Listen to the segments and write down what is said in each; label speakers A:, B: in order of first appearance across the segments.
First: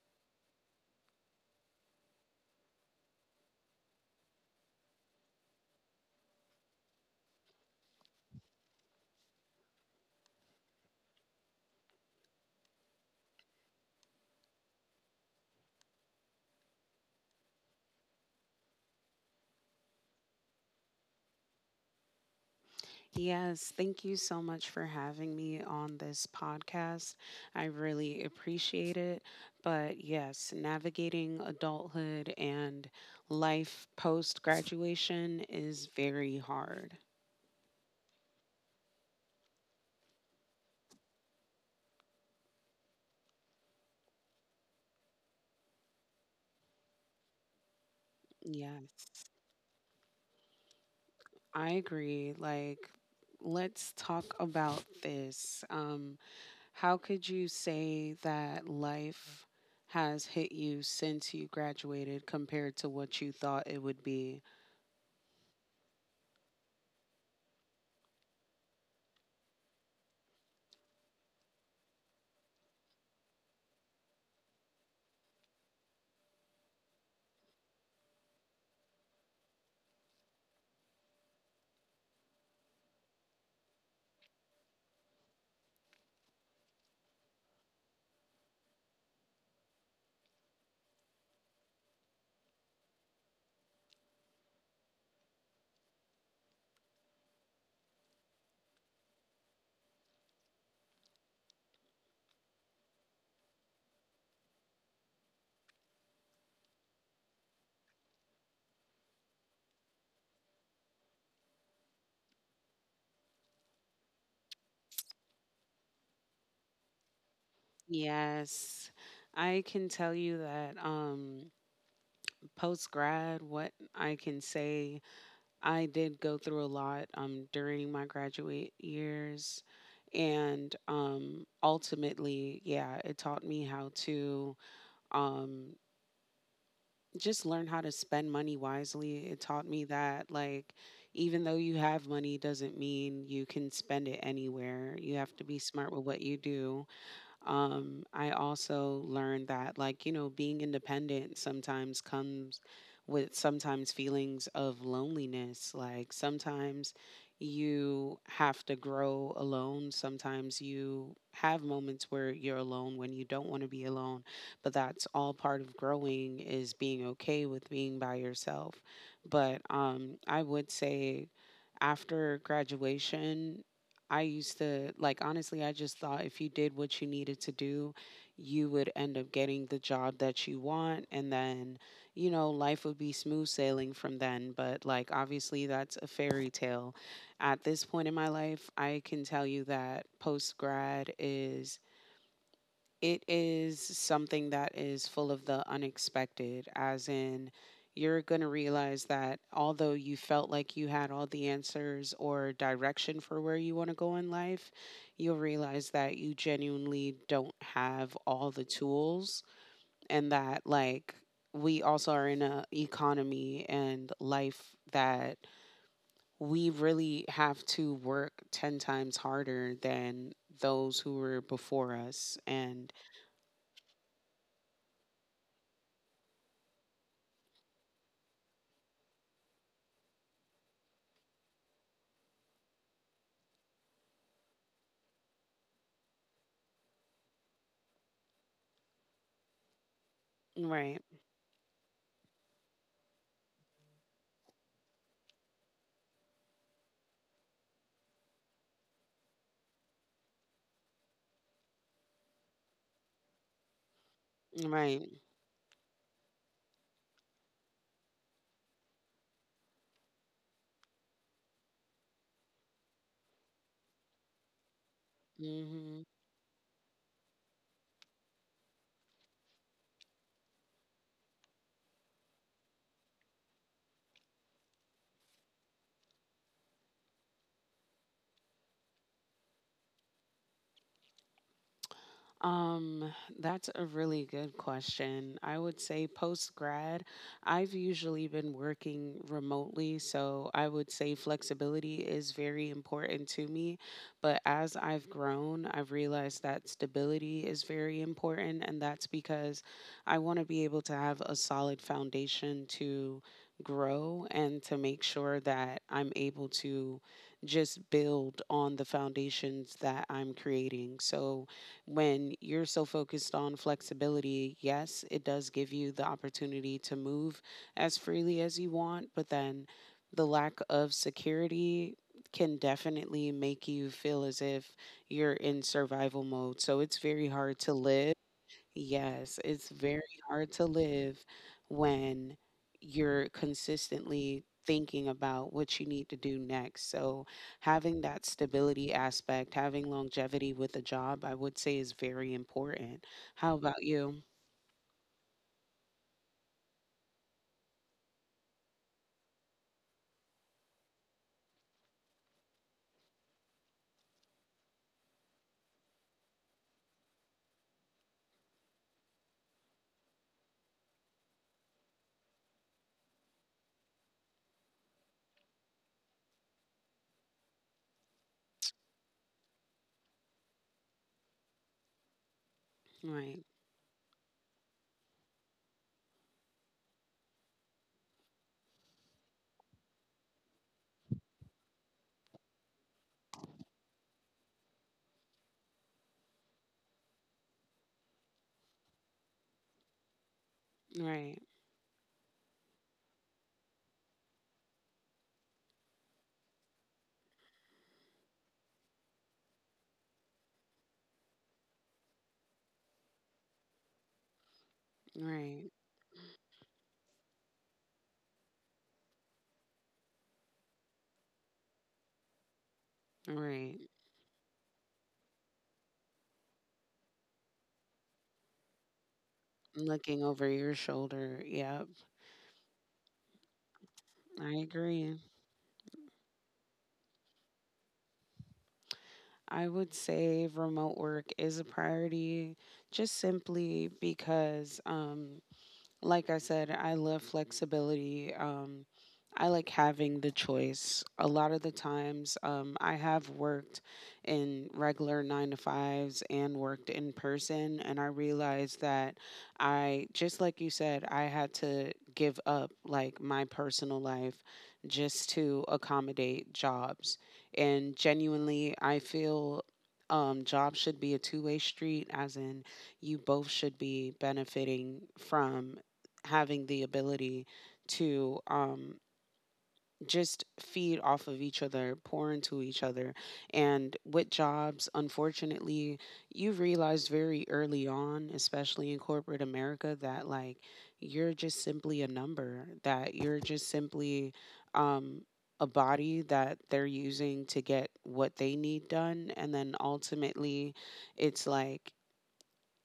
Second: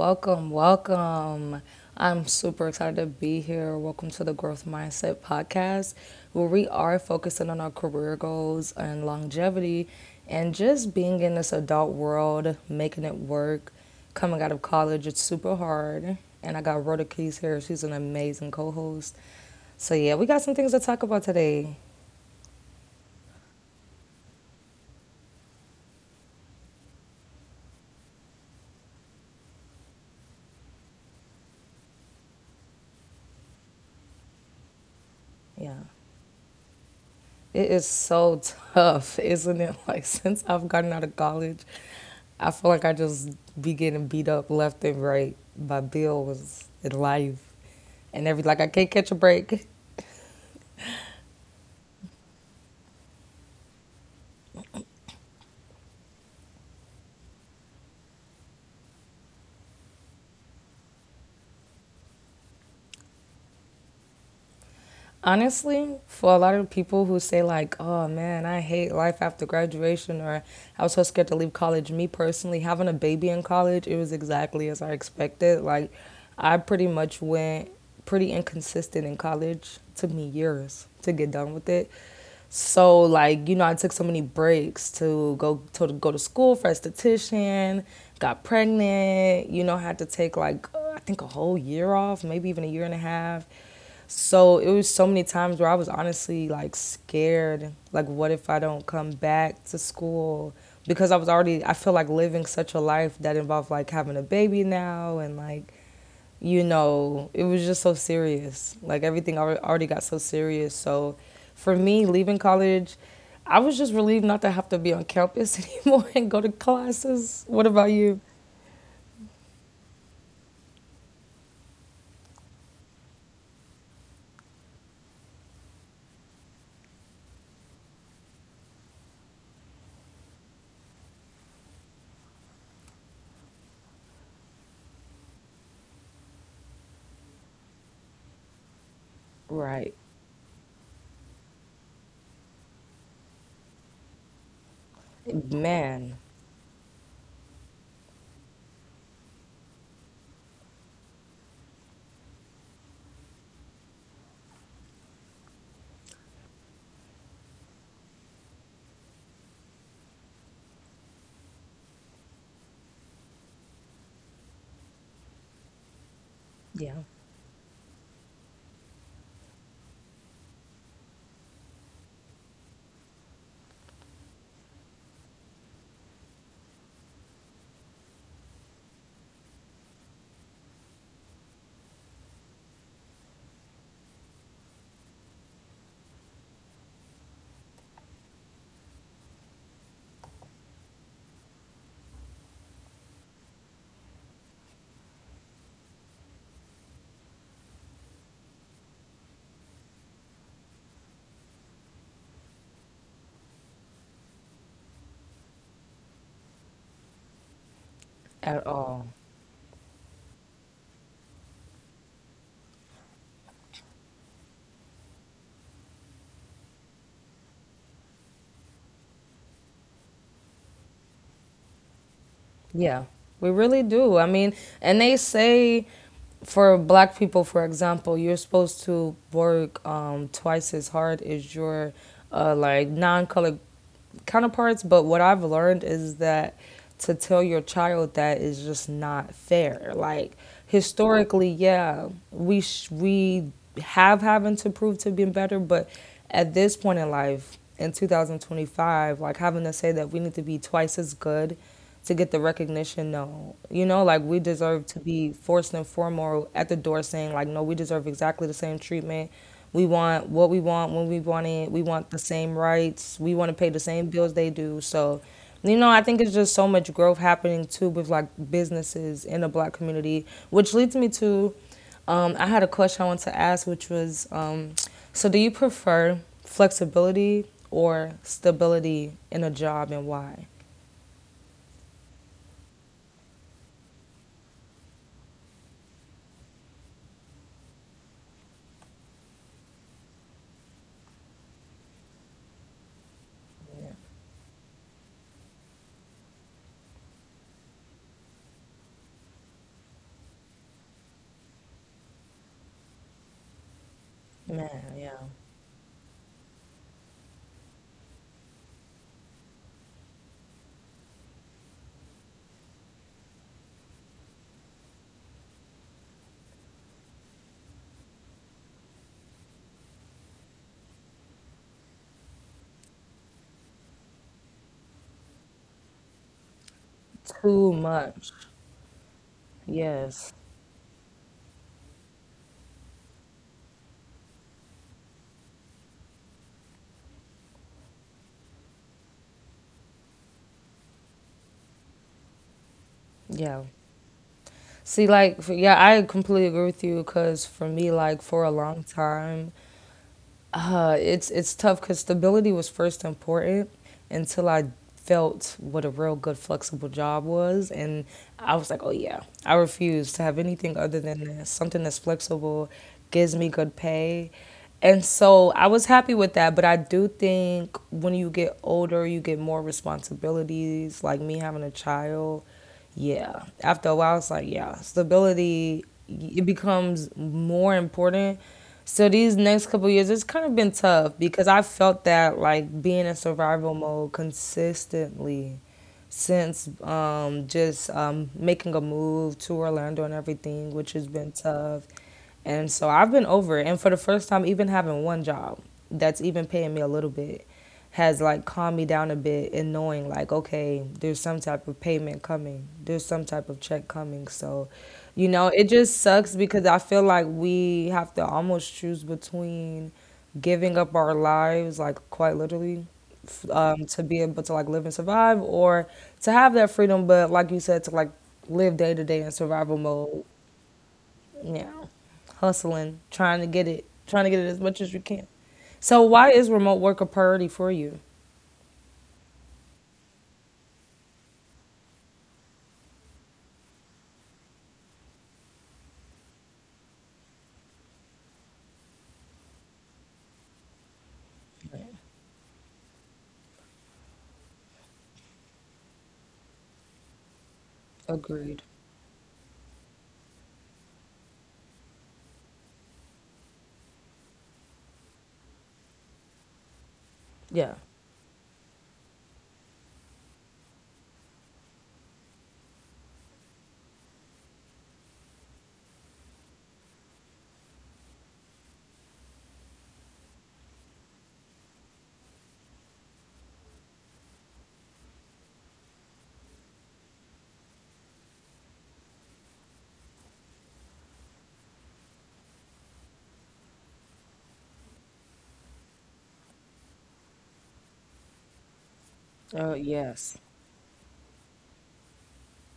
A: Welcome, welcome. I'm super excited to be here. Welcome to the Growth Mindset Podcast, where we are focusing on our career goals and longevity and just being in this adult world, making it work. Coming out of college, it's super hard. And I got Rhoda Keys here. She's an amazing co host. So, yeah, we got some things to talk about today.
B: Yes, thank you so much for having me on this podcast. I really appreciate it. But yes, navigating adulthood and life post graduation
A: Yeah.
B: is very hard.
A: It is so tough, isn't it? Like since I've gotten out of college, I feel like I just be getting beat up left and right by bills and life and everything. Like I can't
B: Yes,
A: catch a break.
B: I agree. Like, let's talk about this. How could you say that life has hit you since you graduated compared to what you thought it would be?
A: Honestly, for a lot of people who say like, "Oh man, I hate life after graduation," or "I was so scared to leave college," me personally, having a baby in college, it was exactly as I expected. Like, I pretty much went pretty inconsistent in college. Took me years to get done with it. So like, I took so many breaks to go to school for esthetician, got pregnant, had to take like I think a whole year off, maybe even 1 year and a half, so it was so many times where I was honestly like scared. Like, what if I don't come back to school? Because I was already, I feel like living such a life that involved like having a baby now and like, you know, it was just so serious. Like, everything already got so serious. So for me, leaving college, I was just relieved not to have to be on campus anymore and go to classes. What about you?
B: Yes, I can tell you that post grad, what I can say, I did go through a lot during my graduate years. And ultimately, yeah, it taught me how to um, just learn how to spend money wisely. It taught me
A: Right.
B: that, like, even though you have money, doesn't mean you can spend it anywhere. You have to be smart with
A: Man,
B: what you do. I also learned that, like, you know, being independent sometimes comes with sometimes feelings of loneliness. Like, sometimes you have to grow alone. Sometimes you have moments where you're alone when you don't want to be alone. But that's all part of growing is being
A: yeah.
B: okay with being by yourself. But I would say after graduation, I used to like honestly, I just thought if you did what you needed to do, you would end up getting the job that you want and then, you know, life would be smooth sailing from then, but like obviously that's a fairy tale. At this point in my life, I can tell you that post grad is it is something that is full of the unexpected, as in, you're going to realize that although you felt like you had all the answers or direction for where you want to go in life, you'll realize that you genuinely don't have all the
A: At all.
B: tools and that, like, we also are in an economy and life that we really have to work 10 times harder than those who were before us. And,
A: Yeah, we really do. I mean, and they say for black people, for example, you're supposed to work twice as hard as your like non-colored counterparts. But what I've learned is that to tell your child that is just not fair. Like
B: right.
A: historically, yeah, we have having to prove to be better, but at this point in life, in 2025, like having to say that we need to be twice as good to get the recognition. No, you know, like we deserve to
B: Right.
A: be first and foremost at the door saying, like, no, we deserve exactly the same treatment. We want what we want when we want it. We want the same rights. We want to pay the same bills they do. So, you know, I
B: Hmm.
A: think it's just so much growth happening too with like businesses in the black community, which leads me to I had a question I wanted to ask, which was so do you prefer flexibility or stability in a job and why?
B: Um, that's a really good question. I would say post grad, I've usually been working remotely, so I would say flexibility is very important to me. But as I've grown, I've realized that stability is very important, and that's because I want to be able to have a solid foundation to grow and to
A: Man,
B: make
A: yeah.
B: sure that I'm able to just build on the foundations that I'm creating. So, when you're so focused on flexibility, yes, it does give you the opportunity to move as freely as you want, but then the lack of security can definitely make you feel as if you're in survival mode. So it's very hard to
A: Too
B: live.
A: much.
B: Yes, it's very
A: Yes.
B: hard to live when you're consistently thinking about what you need to do next. So, having that stability aspect, having longevity with a job, I would say is very important. How
A: Yeah.
B: about you?
A: See, like, for, yeah, I completely agree with you because for me, like, for a long time, it's tough because stability was first important until I felt what a real good flexible job was, and I was like, oh yeah, I refuse to have anything other than this. Something that's flexible gives me good pay, and so I was happy with that. But I do think when you get older, you get more responsibilities. Like me having a child, yeah,
B: Right,
A: after a while, it's like, yeah, stability, it becomes more important. So these next couple years, it's kind of been tough because I felt that like being in survival mode consistently since just making a move to Orlando and everything, which has been
B: right,
A: tough. And so I've been over it. And for the first time, even having one job that's even paying me a little bit has like calmed me down a bit in knowing like, okay, there's some type of payment coming, there's some type of check coming. So, you know,
B: right,
A: it just sucks because I feel like we have to almost choose between giving up our lives, like, quite literally,
B: right.
A: to be able to like live and survive, or to have that freedom but like you said to like live day to day in survival
B: Looking
A: mode.
B: over your shoulder.
A: Yeah,
B: Yep,
A: hustling, trying to get it, trying to get it
B: I
A: as much as you
B: agree.
A: can. So why is remote work a priority for you?
B: I would say remote work is a priority just simply because, like I said, I love flexibility. I like having the choice. A lot of the times, I have worked in regular nine to fives and worked in person, and I
A: Agreed.
B: realized that just like you said, I had to give up like my personal life just to accommodate jobs.
A: Yeah.
B: And genuinely, I feel jobs should be a two-way street, as in you both should be benefiting from having the ability to just feed off of each other, pour into each other. And with jobs, unfortunately, you realize very early on, especially in corporate America, that like you're just simply a number, that you're just simply um, a body that they're using to get what they need done. And then
A: Oh, yes.
B: ultimately, it's like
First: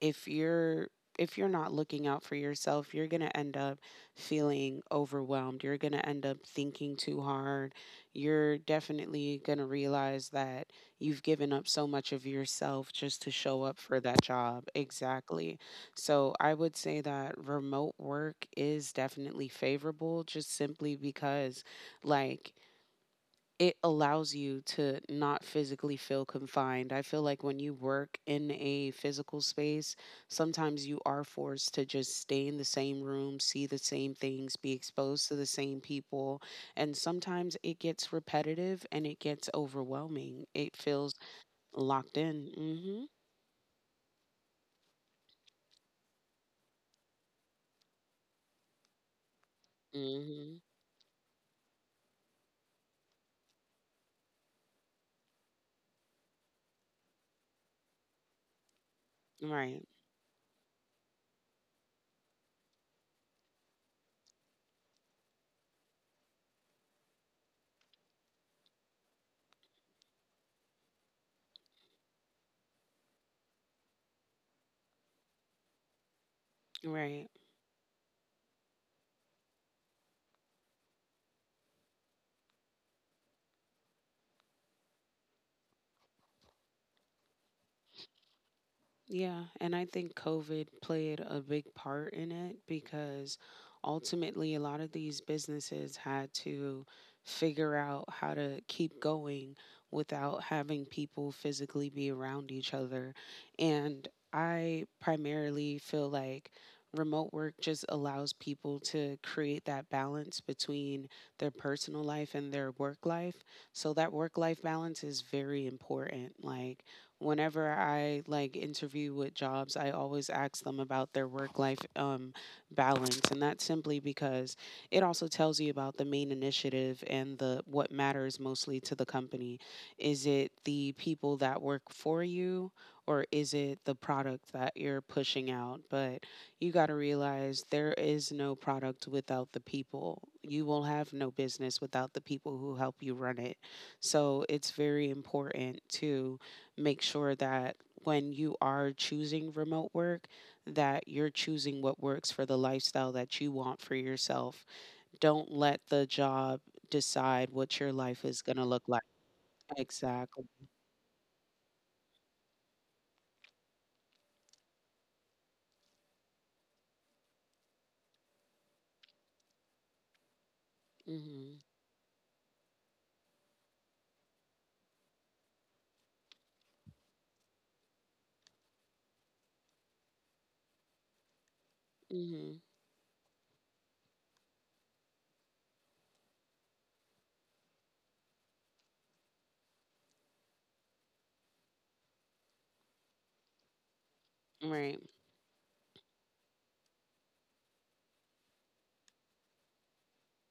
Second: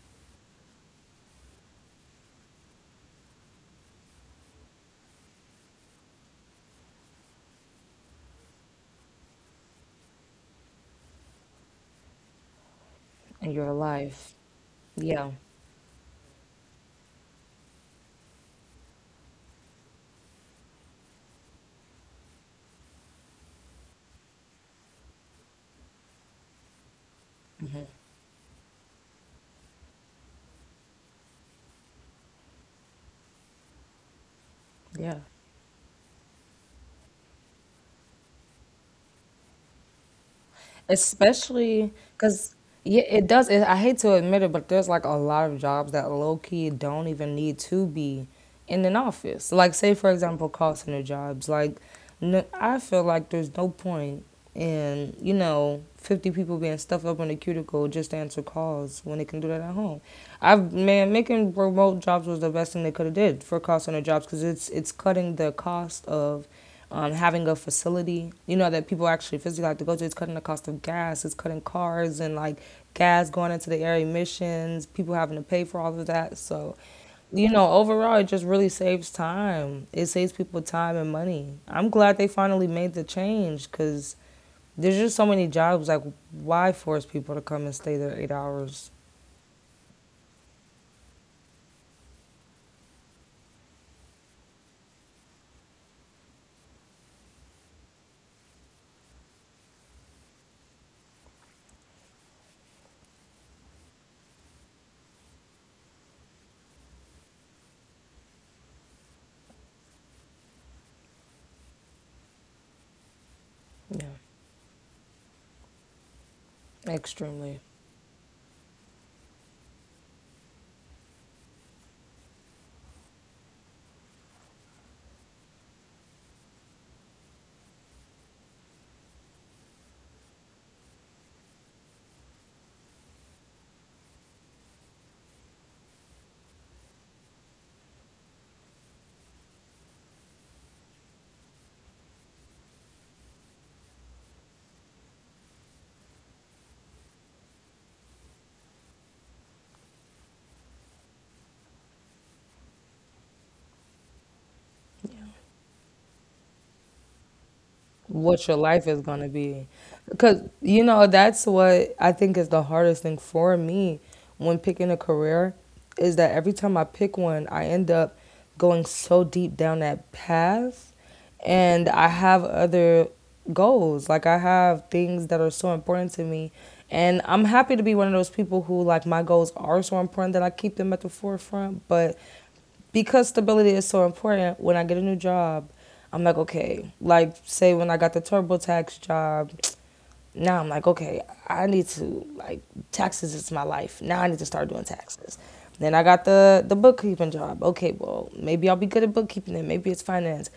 B: if you're if you're not looking out for yourself, you're going to end up feeling overwhelmed. You're going to end up thinking too hard. You're definitely going to realize that you've given up so much of yourself just to
A: And
B: show
A: your
B: up for that
A: life.
B: job.
A: Yeah.
B: Exactly. So I would say that remote work is definitely favorable just simply because, like, it allows you to not physically feel confined. I feel like when you work in a physical space, sometimes you are forced to just stay in the same room, see the same things, be
A: Yeah.
B: exposed to the same people. And sometimes it gets repetitive and it gets overwhelming. It feels
A: Especially
B: locked in.
A: because yeah,
B: Mm
A: it does. It, I hate to admit it, but there's like a lot of jobs that low key don't even need to be in an office. Like say
B: hmm.
A: for example,
B: Mm
A: call center jobs. Like, n I feel like there's no point in you know 50 people being stuffed up in a cuticle just to answer calls when they can do
B: hmm.
A: that at
B: Right.
A: home. I've, man, making remote jobs was the best thing they could have did for call center jobs because it's cutting the cost of having a facility, you know, that people actually physically have to go to. It's cutting the cost of gas, it's cutting cars and like gas going into the air emissions, people having to pay for all of that. So,
B: Right.
A: you know, overall, it just really saves time. It saves people time and money. I'm glad they finally made the change because there's just so many jobs. Like, why force people to come and stay there 8 hours?
B: Yeah, and I think COVID played a big part in it because ultimately a lot of these businesses had to figure out how to keep going without having people physically be around each other. And I primarily feel like remote work just allows people to create that balance between their personal life and their work life. So
A: Yeah,
B: that work life balance is very important. Like
A: extremely.
B: whenever I like interview with jobs, I always ask them about their work life balance, and that's simply because it also tells you about the main initiative and the what matters mostly to the company. Is it the people that work for you? Or is it the product that you're pushing out? But you got to realize there is no product without the people. You will have no business without the people who help you run it. So it's very important to make sure that when you are choosing remote work that you're choosing what works for the lifestyle that you want for yourself. Don't let the job decide what your life
A: What
B: is
A: your
B: going to
A: life
B: look
A: is
B: like.
A: going to be. Because,
B: Exactly.
A: you know, that's what I think is the hardest thing for me when picking a career is that every time I pick one, I end up going so deep down that path,
B: Mhm.
A: and I have other goals. Like, I have things that are so important to me. And I'm happy to be one of those people who, like, my goals are so important that I keep them at the forefront. But
B: Mhm.
A: because stability is so important, when I get a new job, I'm like, okay, like say when I got the TurboTax job, now I'm like, okay, I need to like, taxes is my life. Now I need to start doing
B: Right.
A: taxes. Then I got the bookkeeping job. Okay, well, maybe I'll be good at bookkeeping and maybe it's finance.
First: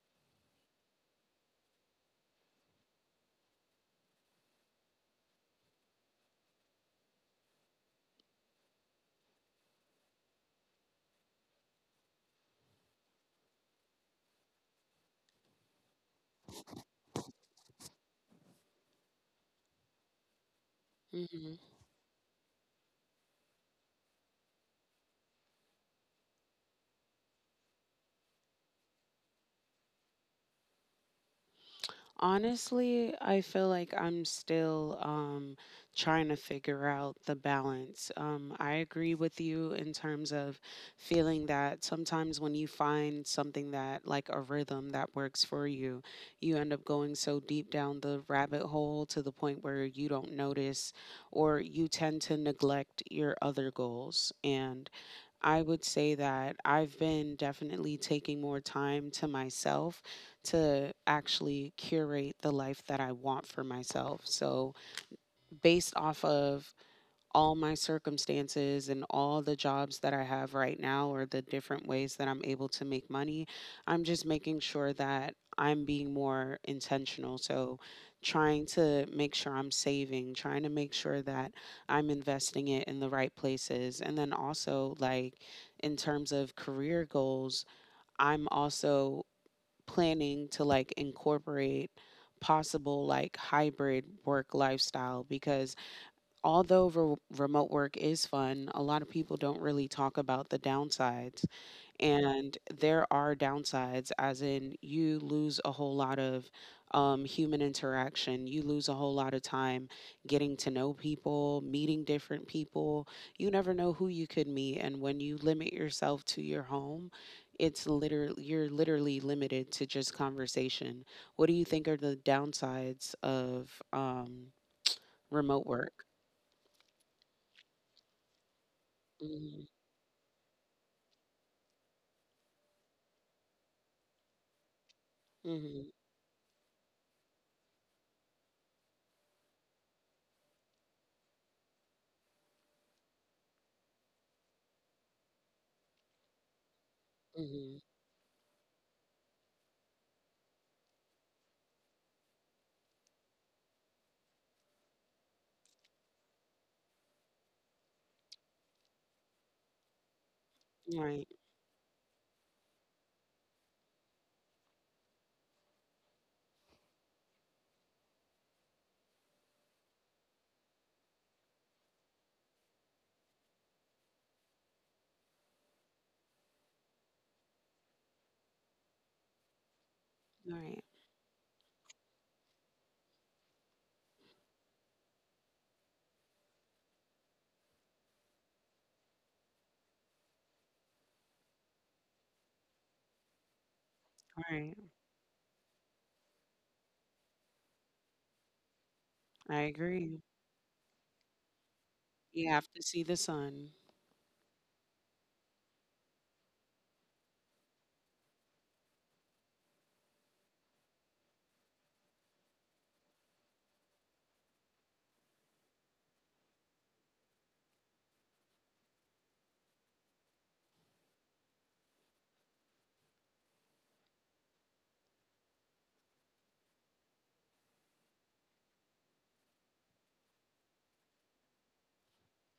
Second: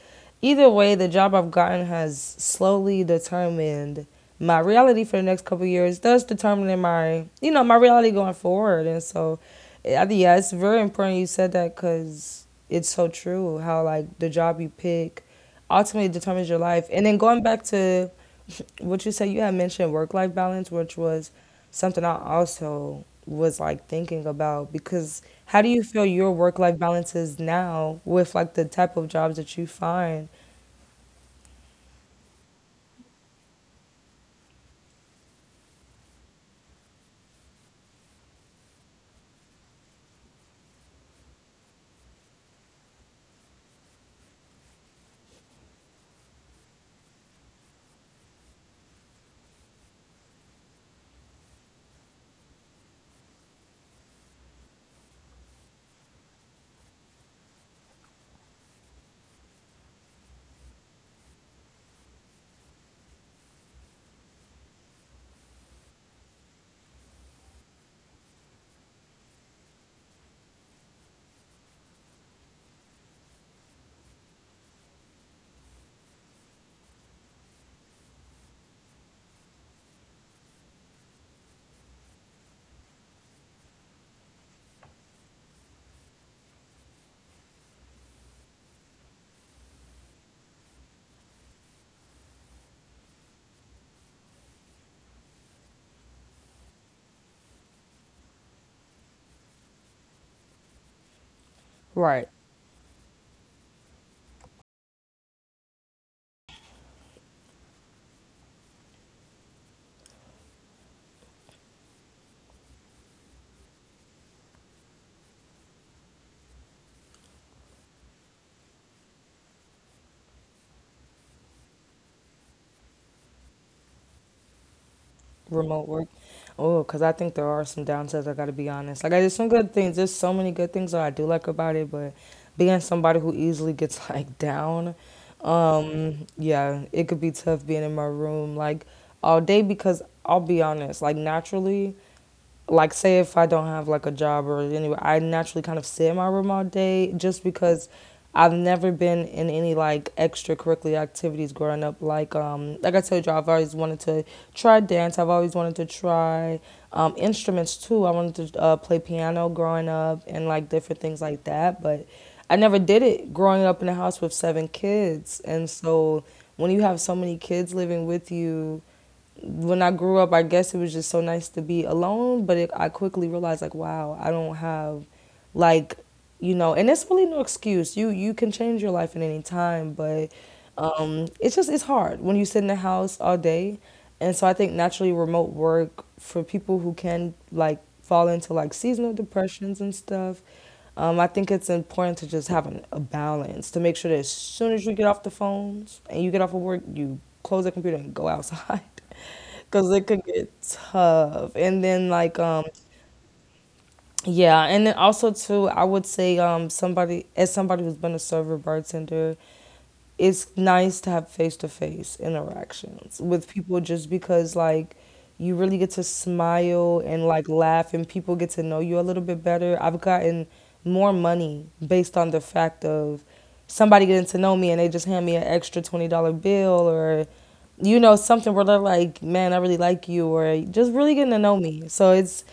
A: Either way, the job I've gotten has slowly determined my reality for the next couple of years, thus determining my, you know, my reality going forward. And so, yeah, it's very important you said that because it's so true. How like the job you pick ultimately determines your life. And then going back to what you said, you had mentioned work life balance, which was
B: Mhm.
A: something I also was like thinking about, because how do you feel your work life balance is now with like the type of jobs that you find?
B: Honestly, I feel like I'm still trying to figure out the balance. I agree with you in terms of feeling that sometimes when you find something that, like a rhythm that works for you, you end up going so deep down the rabbit hole to the point where you don't notice or you tend to neglect your other goals. And I would say that I've been definitely taking more time to myself to actually curate the life that I want for myself. So, based off of all my circumstances and all the jobs that I have right now or the different ways that I'm able to make money. I'm just making sure that I'm being more intentional. So, trying to make sure I'm saving, trying to make sure that I'm investing it in the right places. And then also, like, in terms of career goals, I'm also planning to like incorporate possible like hybrid work lifestyle because although remote work is fun, a lot of people don't really talk about the downsides.
A: Right.
B: And there are downsides, as in you lose a whole lot of human interaction. You lose a whole lot of time getting to know people, meeting different people. You never know who you could meet. And when you limit yourself to your home, it's literally you're literally limited to just conversation. What do you think are the downsides of remote
A: Remote
B: work?
A: work. Oh, because I think there are some downsides. I got to be honest. Like, I there's some good things. There's so many good things that I do like about it, but being somebody who easily gets like down,
B: Mhm,
A: yeah, it could be tough being in my room like all day because I'll be honest, like naturally, like say if I don't have like a job or anyway, I naturally kind of sit in my room all day just
B: mhm.
A: because I've never been in any like extracurricular activities growing up. Like I told you, I've always wanted to try dance. I've always wanted to try instruments too. I wanted to play piano growing up and like different
B: Right,
A: things like that, but I never did it growing up in a house with 7 kids. And so when you have so many kids living with you, when I grew up, I guess it was just so nice to be alone. But it, I quickly realized, like, wow, I don't have, like, you know, and it's really no excuse. You can change your life at any time, but
B: right,
A: it's just it's hard when you sit in the house all day. And so I think naturally remote work for people who can like fall into like seasonal depressions and stuff. I think it's important to just have an, a balance to make sure that as soon
B: right.
A: as you get off the phones and you get off of work, you close the computer and go outside
B: I
A: because it
B: agree.
A: could get tough. And then like
B: You have to see the sun.
A: yeah, and then also too, I would say somebody, as somebody who's been a server bartender, it's nice to have face to face interactions with people just because like you really get to smile and like laugh and people get to know you a little bit better. I've gotten more money based on the fact of somebody getting to know me and they just hand me an extra $20 bill or you know something where they're like, man, I really like you, or just really getting to know me. So it's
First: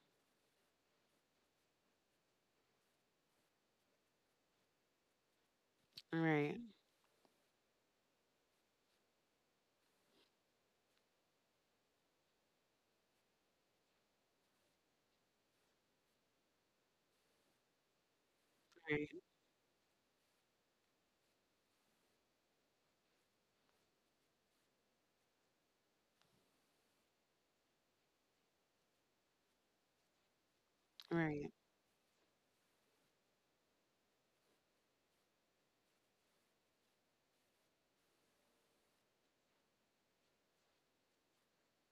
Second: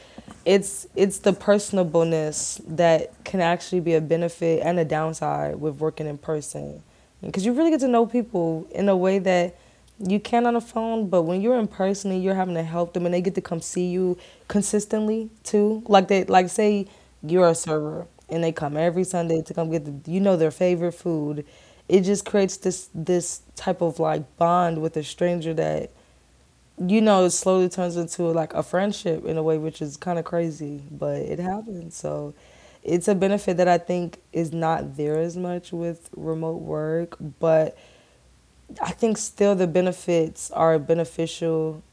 A: it's it's the personableness that can actually be a benefit and a downside with working in
B: Right,
A: person, because you really get to know people in a way that you can on the phone. But when you're in person and you're having to help them, and they get to come see you consistently too, like they like say you're a server and they come every
B: right,
A: Sunday to come get the their favorite food. It just creates this type of like bond with a stranger that it slowly turns into like a friendship in a way, which is kind of crazy but it
B: right,
A: happens. So it's a benefit that I think is not there as much with remote work, but I think still the benefits are beneficial,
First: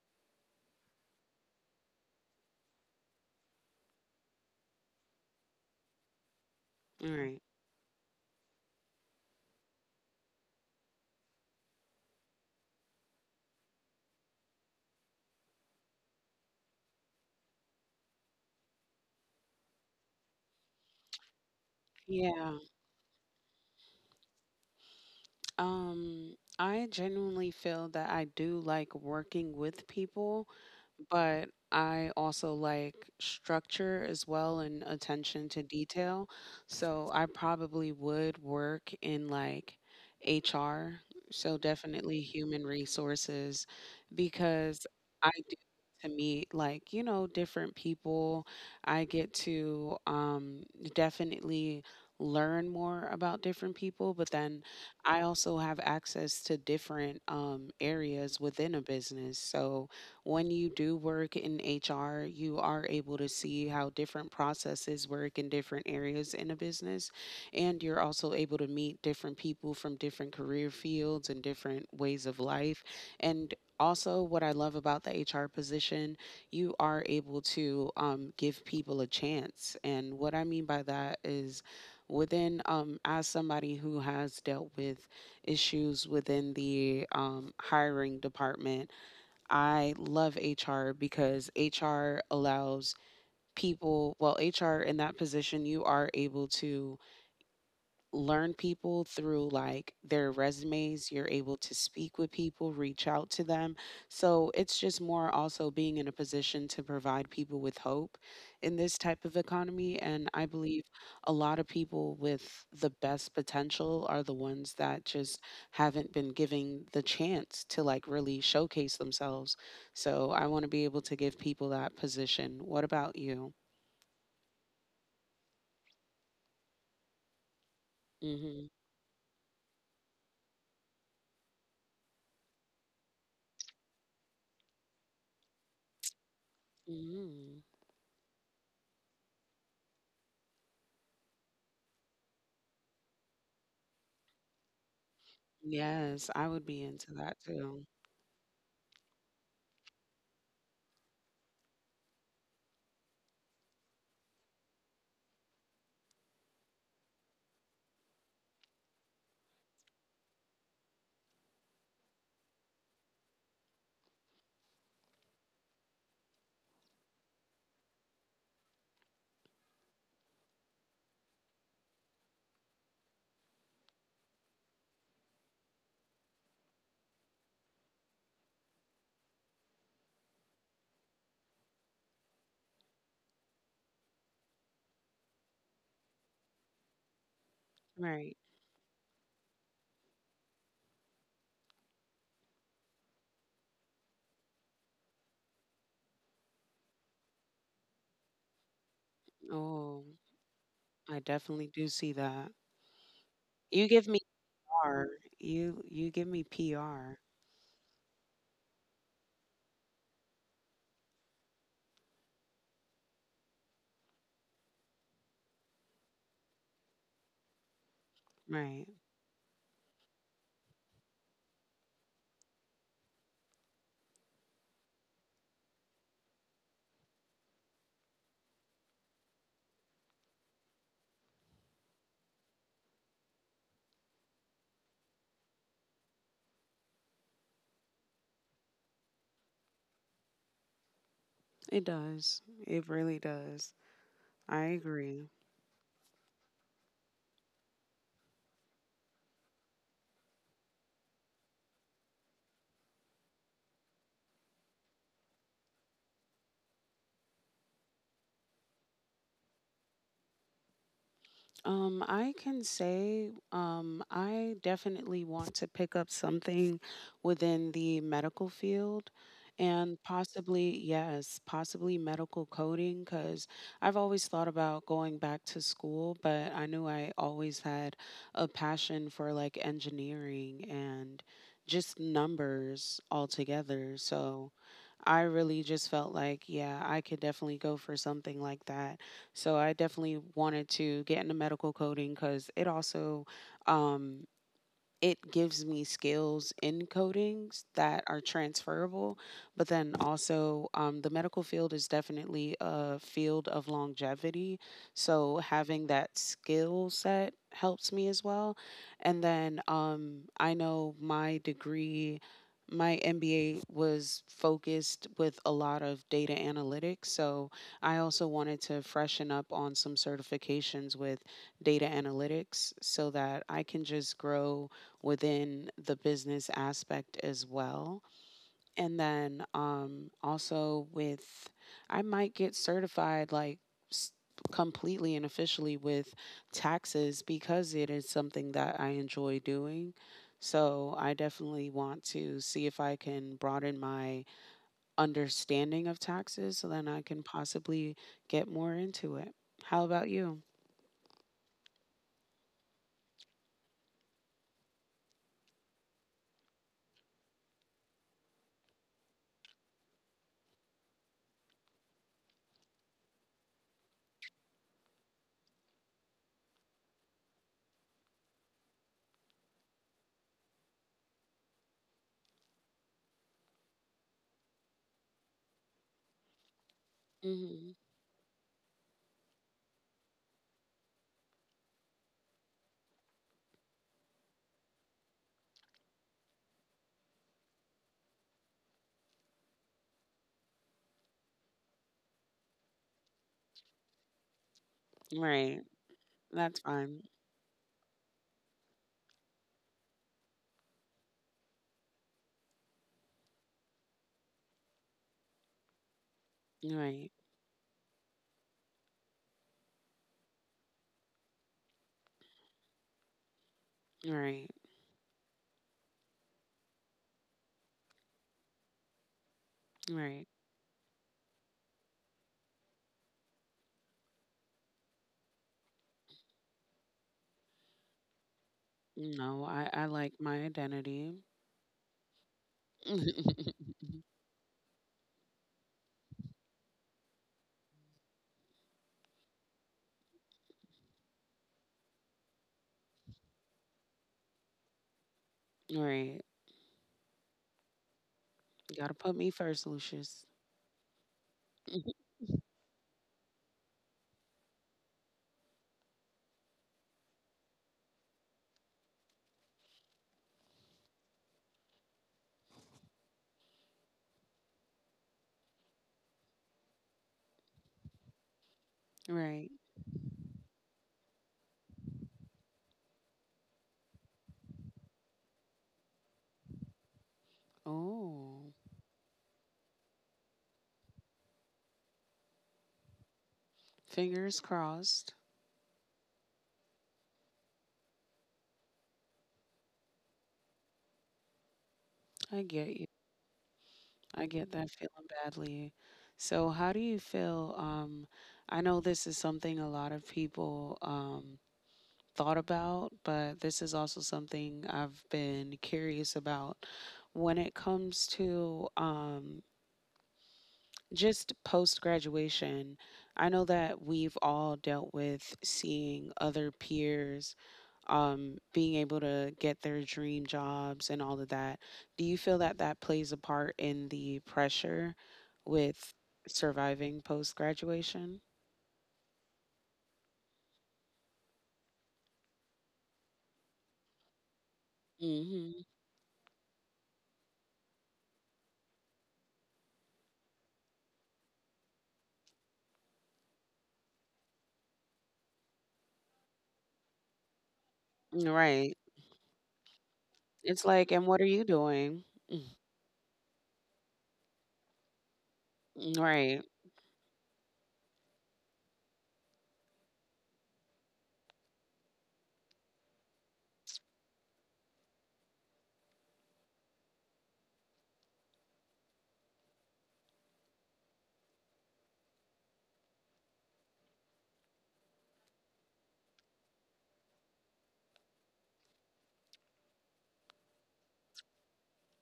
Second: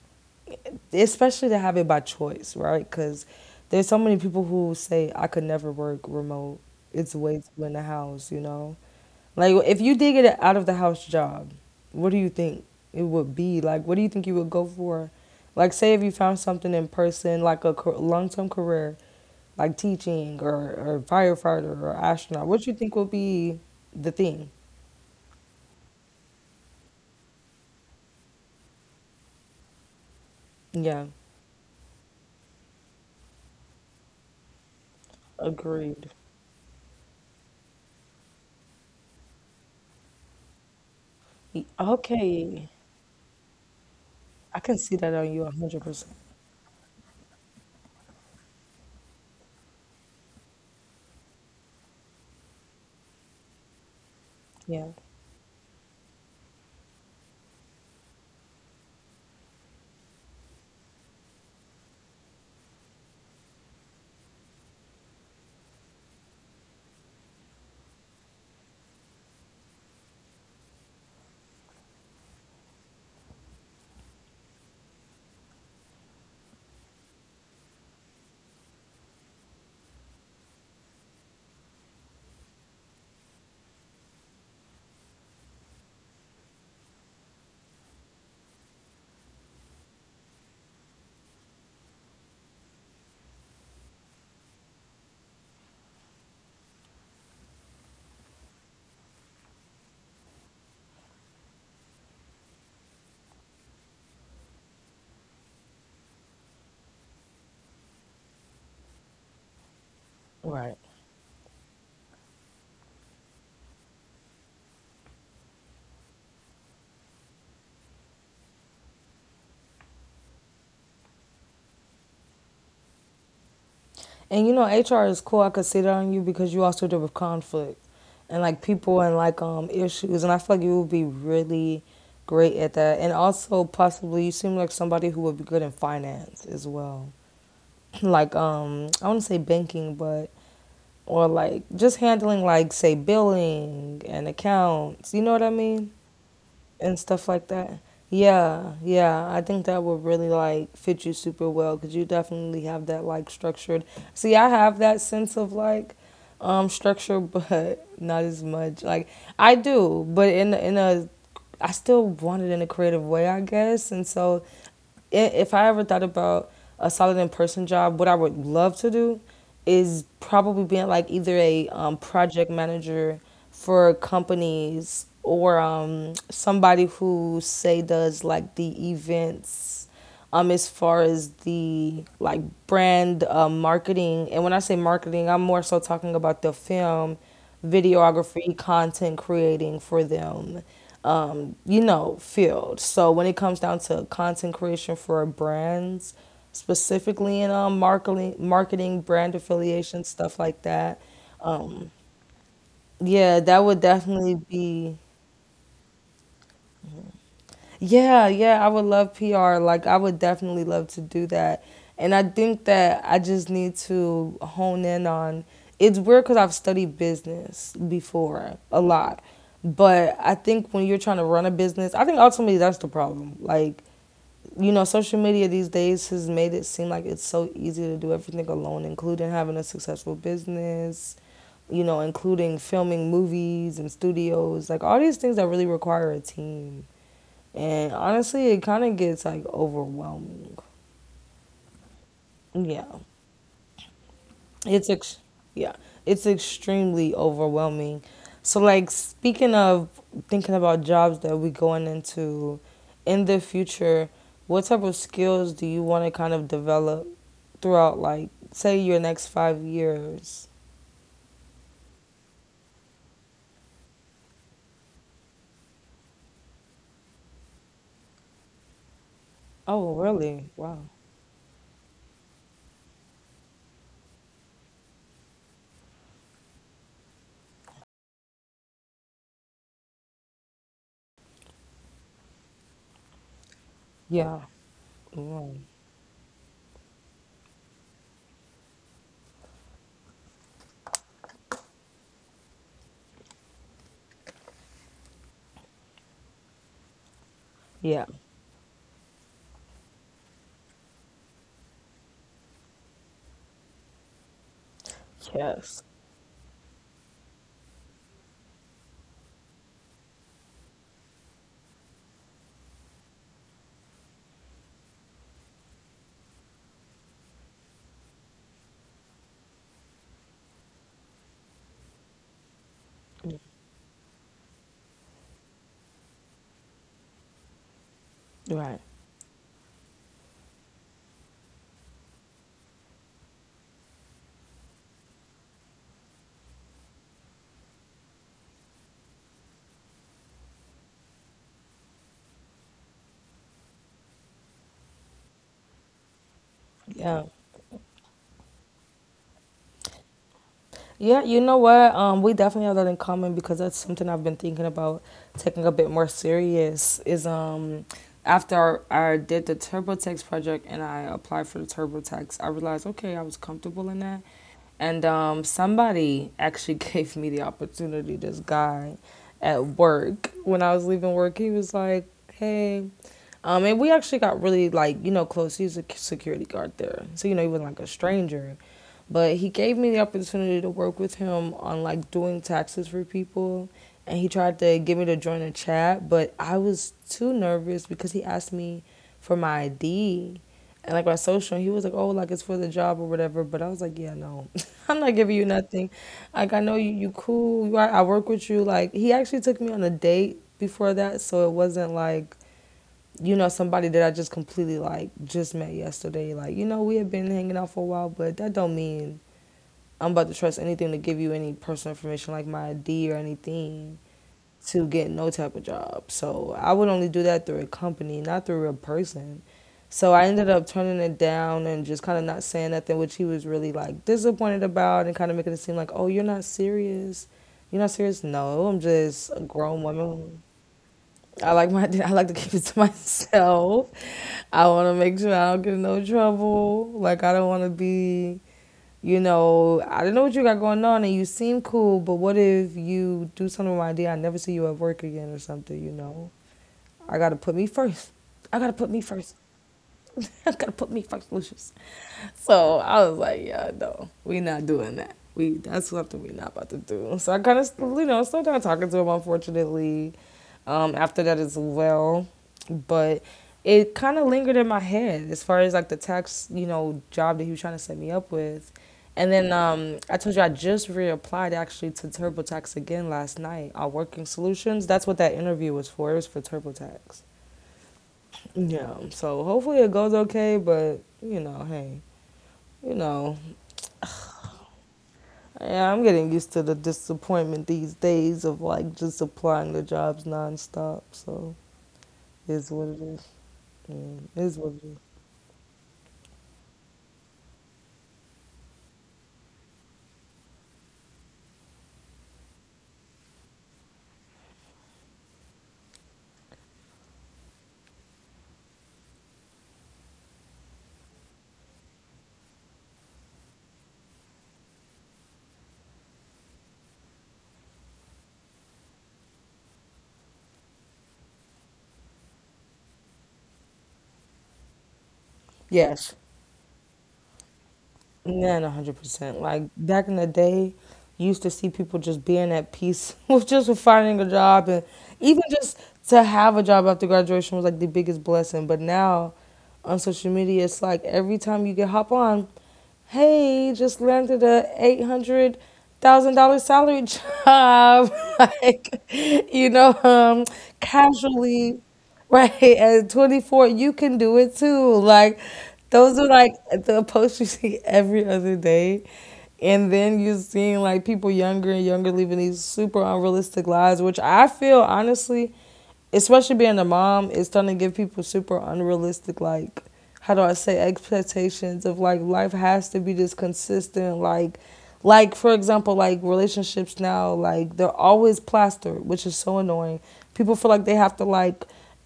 A: especially to have it by choice, right? Because there's so many people who say I could never work remote. It's way
B: right.
A: too in the house. Like if you did get an out of the house job, what do you think it would be? Like what do you think you would go for? Like say if you found something in person, like a long term career, like teaching or firefighter or astronaut.
B: Yeah.
A: What you think would be the thing?
B: I genuinely feel that I do like working with people,
A: Yeah,
B: but I also like structure as well and attention to
A: agreed.
B: detail. So I probably would work in like HR, so definitely human
A: Okay,
B: resources
A: I can
B: because
A: see that
B: I
A: on you one
B: do
A: hundred
B: to
A: percent.
B: meet like, you know, different people. I get to definitely learn more about different people, but then
A: Yeah.
B: I also have access to different areas within a business. So when you do work in HR, you are able to see how different processes work in different areas in a business. And you're also able to meet different people from different career fields and different ways of life. And also, what I love about the HR position, you are able to give people a chance. And what I mean by that is, within as somebody who has dealt with issues within the hiring department, I love HR because HR allows HR in that position, you are able to learn people through like their resumes. You're able to speak with people, reach out to them. So it's just more also being in a position to provide people with hope in this type of economy. And I
A: Right.
B: believe a lot of people with the best potential are the ones that just haven't been given the chance to like really showcase themselves. So I want to be able to give people that position. What about you?
A: And you know, HR is cool. I could see that on you because you also deal with conflict and like
B: Hmm.
A: people and like issues. And I feel like you would be really great at that. And also possibly you seem like somebody who would be good in finance as well.
B: Hmm.
A: Like I wouldn't say banking, but or like just handling like say billing and accounts. You know what I mean?
B: Yes, I would be
A: And
B: into
A: stuff
B: that
A: like that.
B: too.
A: Yeah, yeah, I think that would really like fit you super well because you definitely have that like structured. See, I have that sense of like structure, but not as much. Like I do, but in a I still want it in a creative way, I guess. And so if I ever thought about a solid in person job, what I would love to do is probably being like either a project manager for companies or somebody who say does like the events as far as the like brand marketing. And when I say marketing, I'm more so talking about the film,
B: Right.
A: videography, content creating for them, field. So when it comes down to content creation for brands, specifically in marketing, marketing, brand affiliation,
B: Oh,
A: stuff like that.
B: I definitely
A: Um,
B: do see that.
A: yeah, that would
B: You give me
A: definitely be.
B: R. You give me PR.
A: Yeah, yeah, I would love PR. Like, I would definitely love to do that. And I think that I just need to hone in on it's weird because I've studied business before a
B: Right.
A: lot. But I think when you're trying to run a business, I think ultimately that's the problem. Like, you know, social media these days has made it seem like it's so easy to do everything alone, including having a successful business, you know, including filming movies and studios, like all these things that really require a team. And honestly, it kind of gets like overwhelming.
B: It does.
A: Yeah.
B: It really does. I
A: It's ex-
B: agree.
A: yeah, it's extremely overwhelming. So like speaking of thinking about jobs that we going into in the future, what type of skills do you want to kind of develop throughout like say your next 5 years?
B: I can say I definitely want to pick up something within the medical field
A: Oh,
B: and
A: really?
B: possibly,
A: Wow.
B: yes, possibly medical coding because I've always thought about going back to school, but I knew I always had a passion for like engineering and just numbers altogether.
A: Yeah.
B: So I
A: Wow.
B: really just felt like, yeah, I could definitely go for something like that. So I definitely wanted to get into medical coding because it also um, it gives me skills in codings that
A: Yeah.
B: are transferable. But then also, the medical field is definitely a field of longevity. So
A: Yes.
B: having that skill set helps me as well. And then I know my degree, my MBA was focused with a lot of data analytics. So I also wanted to freshen up on some certifications with data analytics so that I can just grow within the business aspect as well.
A: Right.
B: And then also with, I might get certified like s- completely and officially with taxes because it is something that I enjoy doing. So I definitely want to see if I can broaden my understanding of taxes so then I
A: Yeah.
B: can possibly get more into it. How about you?
A: Yeah, you know what? We definitely have that in common because that's something I've been thinking about taking a bit more serious. Is after I did the TurboTax project and I applied for the TurboTax, I realized okay, I was comfortable in that, and somebody actually gave me the opportunity. This guy at work when I was leaving work, he was like, "Hey." And we actually got really like close. He's a security guard there, so you know he wasn't
B: Hmm.
A: like a stranger. But he gave me the opportunity to work with him on like doing taxes for people. And he tried to get me to join a chat, but I was too nervous because he asked me for my ID and like my social. And he was like, oh, like it's for the job or whatever. But I was like, yeah, no, I'm not giving you
B: Right.
A: nothing. Like, I
B: That's
A: know you,
B: fine.
A: you cool. I work with you. Like, he actually took me on a date before that. So it wasn't like, you know, somebody that I just completely like just met yesterday. Like, you know, we had
B: Right.
A: been hanging out for a while, but that don't mean I'm about to trust anything to give you any personal information like my ID or anything
B: Right.
A: to get no type of job. So I would only do that through a company, not through a person. So I
B: Right.
A: ended up turning it down and just kind of not saying nothing, which he was really like disappointed about and kind of making it seem like, oh, you're not serious. You're not serious? No, I'm just a
B: No, I,
A: grown
B: I like
A: woman.
B: my identity.
A: I like my I like to keep it to myself. I want to make sure I don't get in no trouble. Like I don't want to be I don't know what you got going on and you seem cool, but what if you do something with my idea? I never see you at work again or something, you
B: Right.
A: know? I gotta put me first. I gotta put
B: Gotta
A: me
B: put me
A: first.
B: first, Lucius.
A: I gotta put me first, Lucius. So I was like, yeah, no, we not doing that. We that's something we not about to do. So I kind of slowed down talking to him, unfortunately. After that as well, but it kind of lingered in my head as far as like the tax job that he was trying to set me up with. And then
B: Right.
A: I told you I just reapplied actually to TurboTax again last night on Working Solutions. That's what that interview was for. It was for TurboTax.
B: Oh,
A: Yeah. So hopefully it goes okay, but you know, hey, you know,
B: fingers crossed.
A: yeah, I'm getting used to the disappointment these days of like just applying to jobs nonstop. So it
B: I
A: is
B: get
A: what
B: you.
A: it is. Mm,
B: I
A: it is
B: get
A: what
B: that
A: it is.
B: feeling badly. So, how do you feel? I know this is something a lot of people thought about, but this is also something I've been curious about when it comes to just post graduation, I know that we've all dealt with seeing other peers being able to get their dream jobs and all of that. Do you feel that that plays a part in the pressure with
A: Yes.
B: surviving post graduation?
A: Man, 100%. Like back in the day, you used to see people just being at peace with just with finding a job and even
B: Hmm.
A: just to have a job after graduation was like the biggest blessing. But now on social media, it's like every time you get hop on, hey, just landed a $800,000 salary job.
B: Right.
A: Like, you know,
B: It's like, and what are you
A: casually.
B: doing?
A: Right, at 24, you can do it too. Like, those are
B: Right.
A: like the posts you see every other day. And then you're seeing like people younger and younger living these super unrealistic lives, which I feel honestly, especially being a mom, is starting to give people super unrealistic, like, how do I say, expectations of like life has to be just consistent. Like for example, like relationships now, like they're always plastered, which is so annoying. People feel like they have to like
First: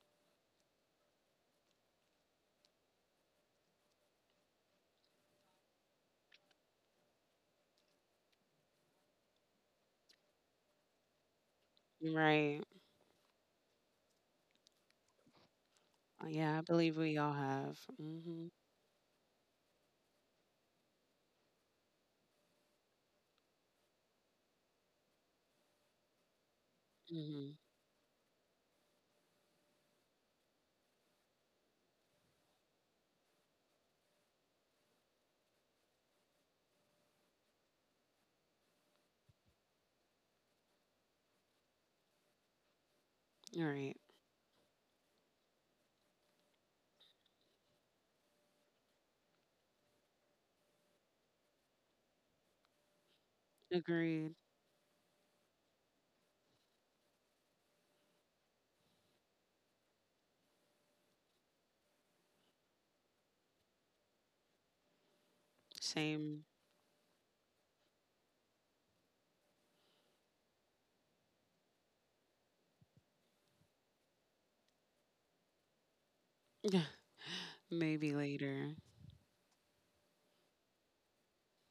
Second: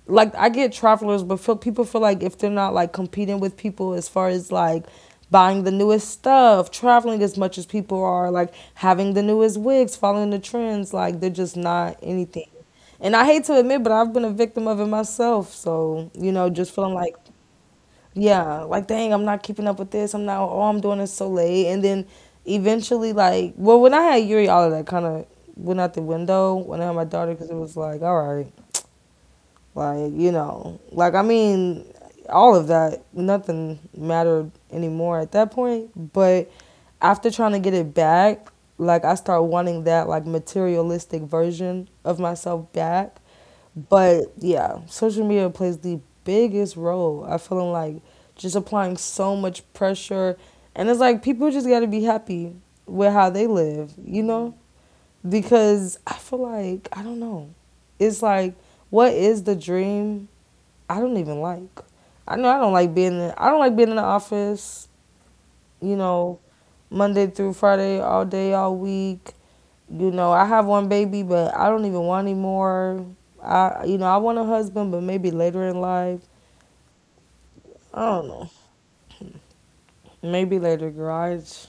A: like I get travelers, but feel, people feel like if they're not like competing with people as far as like buying the newest stuff, traveling as much as people are, like having the newest wigs, following the trends, like they're just not anything.
B: Right.
A: And I hate to admit, but I've been a victim of it myself. So
B: Yeah, I
A: just feeling
B: believe
A: like,
B: we all have. Mm-hmm.
A: yeah, like dang, I'm not keeping up with this. I'm not. Oh, I'm doing this so late. And then eventually, like, well, when I had Yuri, all of that kind of went out the window when I had my daughter because
B: Mm-hmm.
A: it was like, all right, like, you know, like, I mean, all of that, nothing mattered anymore at that point. But after trying to get it back, like, I start wanting that, like, materialistic version of myself back.
B: All right.
A: But yeah, social media plays the biggest role. I feel like just applying so much pressure. And it's like people just got to be happy with how they live, you
B: Agreed.
A: know? Because I feel like, I don't know. It's like, what is the dream I don't even like. I know I don't like being. In, I don't like being in the office. You know,
B: Same.
A: Monday through Friday, all day, all week. You know, I have one baby, but I don't even want any more. I want a husband, but maybe later in life. I
B: Maybe
A: don't know.
B: later.
A: Maybe later, garage.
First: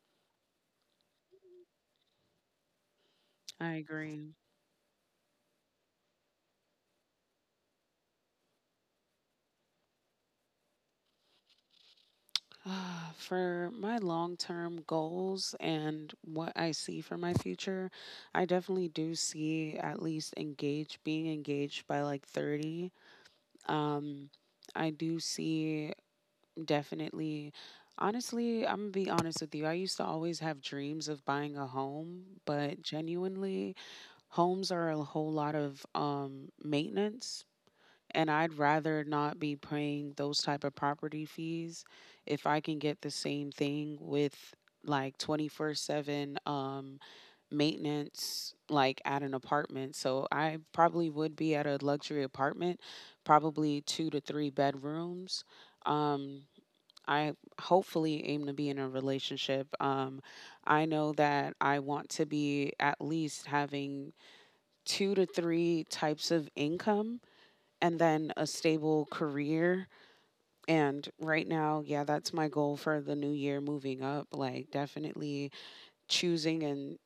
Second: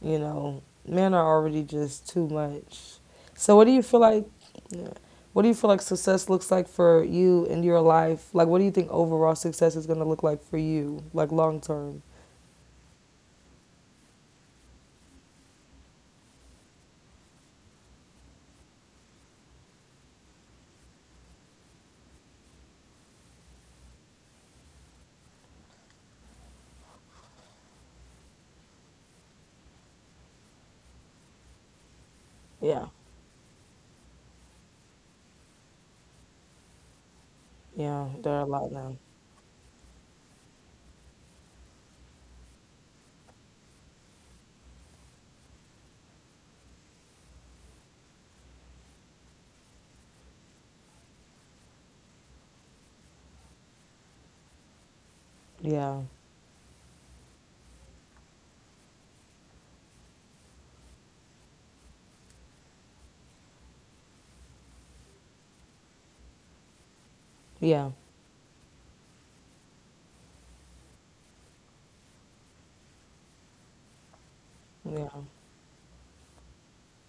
A: You know, men are already just too much. So, what do
B: I
A: you feel like?
B: agree.
A: Yeah, what do you feel like success looks like for you in your life? Like, what do you think overall success is going to look like for you, like long term?
B: Ah, for my long term goals and what I see for my future, I definitely do see at least engaged, being engaged by like 30. Um, I do see definitely, honestly, I'm gonna be honest with you. I used to always have dreams of buying a home, but
A: Yeah.
B: genuinely, homes are a whole lot of maintenance,
A: Yeah, there
B: and
A: are a
B: I'd
A: lot now.
B: rather not be paying those type of property fees if I can get the same thing with like 24/7 maintenance like at an apartment. So I probably would be at a luxury apartment, probably 2 to 3 bedrooms.
A: Yeah,
B: Um I hopefully aim to be in a relationship. I know that I want to be at least having 2 to 3 types of income
A: yeah,
B: and then a stable career. And right now, yeah, that's my goal for the new year moving up. Like,
A: yeah,
B: definitely choosing and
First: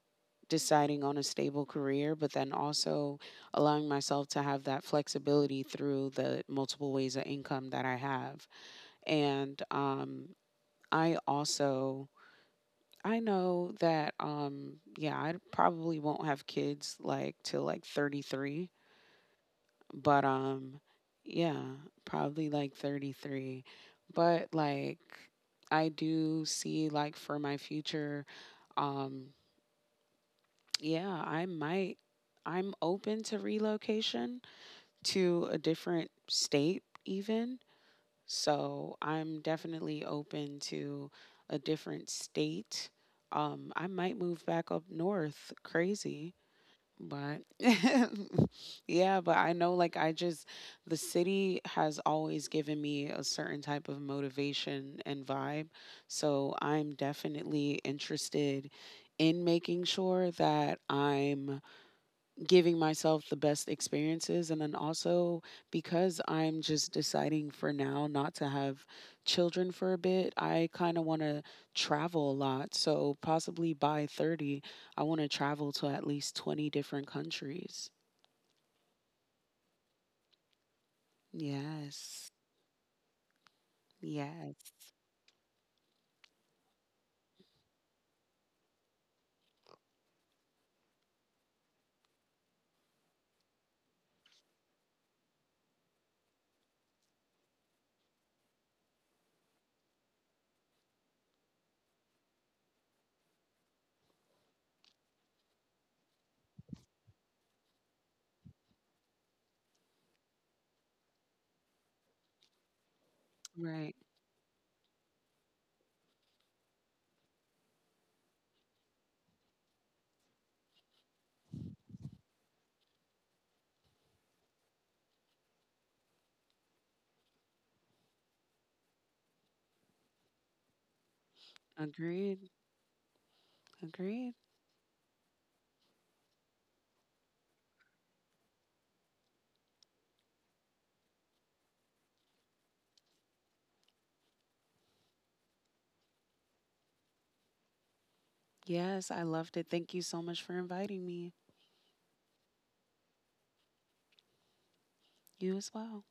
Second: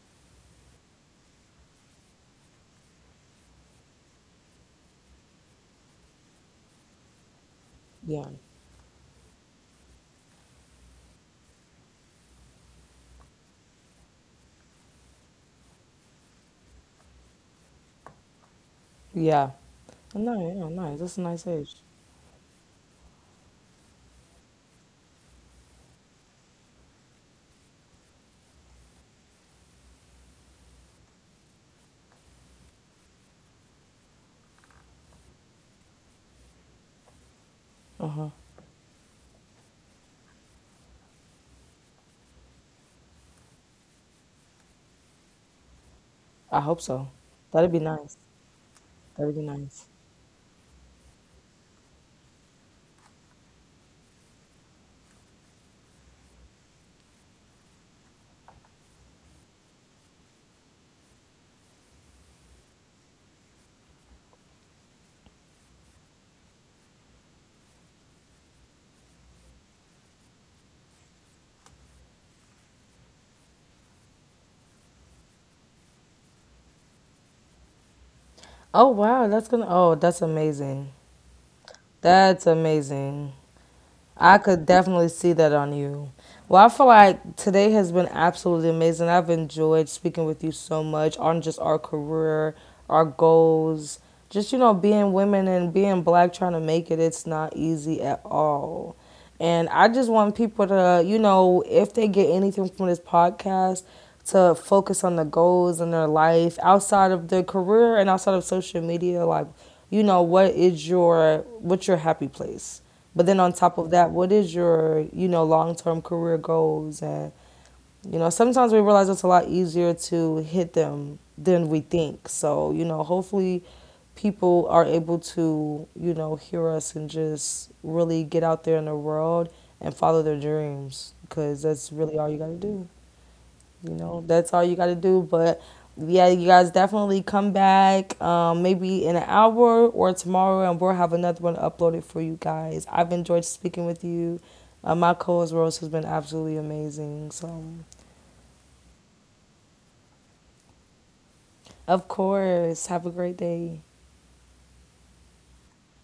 B: deciding on a stable career, but then also allowing myself to have that flexibility through the multiple ways of income that I
A: yeah,
B: have. And I also. I know that yeah, I probably won't have kids like till like 33,
A: yeah.
B: but
A: No, yeah,
B: um
A: nice. That's a nice
B: yeah,
A: age.
B: probably like 33. But like, I do see like for my future, um yeah, I might, I'm open to relocation to a different state even.
A: Uh huh.
B: So I'm definitely open to a different state. I might move back up north, crazy,
A: I hope so.
B: but
A: That'd be nice.
B: yeah,
A: That'd
B: but
A: be
B: I know
A: nice.
B: like I just, the city has always given me a certain type of motivation and vibe. So I'm definitely interested in making sure that I'm giving myself the best experiences, and then also because I'm just deciding for now not to have children for a bit, I kind of want to travel a lot. So possibly by 30, I want to travel to at least 20 different countries.
A: Oh wow, that's gonna. Oh, that's amazing.
B: Yes.
A: That's amazing. I could
B: Yes.
A: definitely see that on you. Well, I feel like today has been absolutely amazing. I've enjoyed speaking with you so much on just our career, our goals, just, you know, being women and being black trying to make it. It's not easy at all. And I just want people to, you know, if they get anything from this podcast, to focus on the goals in their life outside of their career and outside of social media. Like, you know, what is your, what's your happy place? But then on top
B: Right.
A: of that, what is your, you know, long term career goals? And, you know, sometimes we realize it's a lot easier to hit them than we think. So, you know, hopefully people are able to, you know, hear us and just really get out there in the world and follow their dreams because that's really all you
B: Agreed.
A: got to do. You know
B: Agreed.
A: that's all you got to do but yeah you guys definitely come back, maybe in an hour or tomorrow and we'll have another one uploaded for you guys. I've enjoyed speaking with you. My co-host Rose has been absolutely amazing. So
B: Yes, I loved it. Thank you so much for inviting me.
A: of course, have a great day.
B: You as well.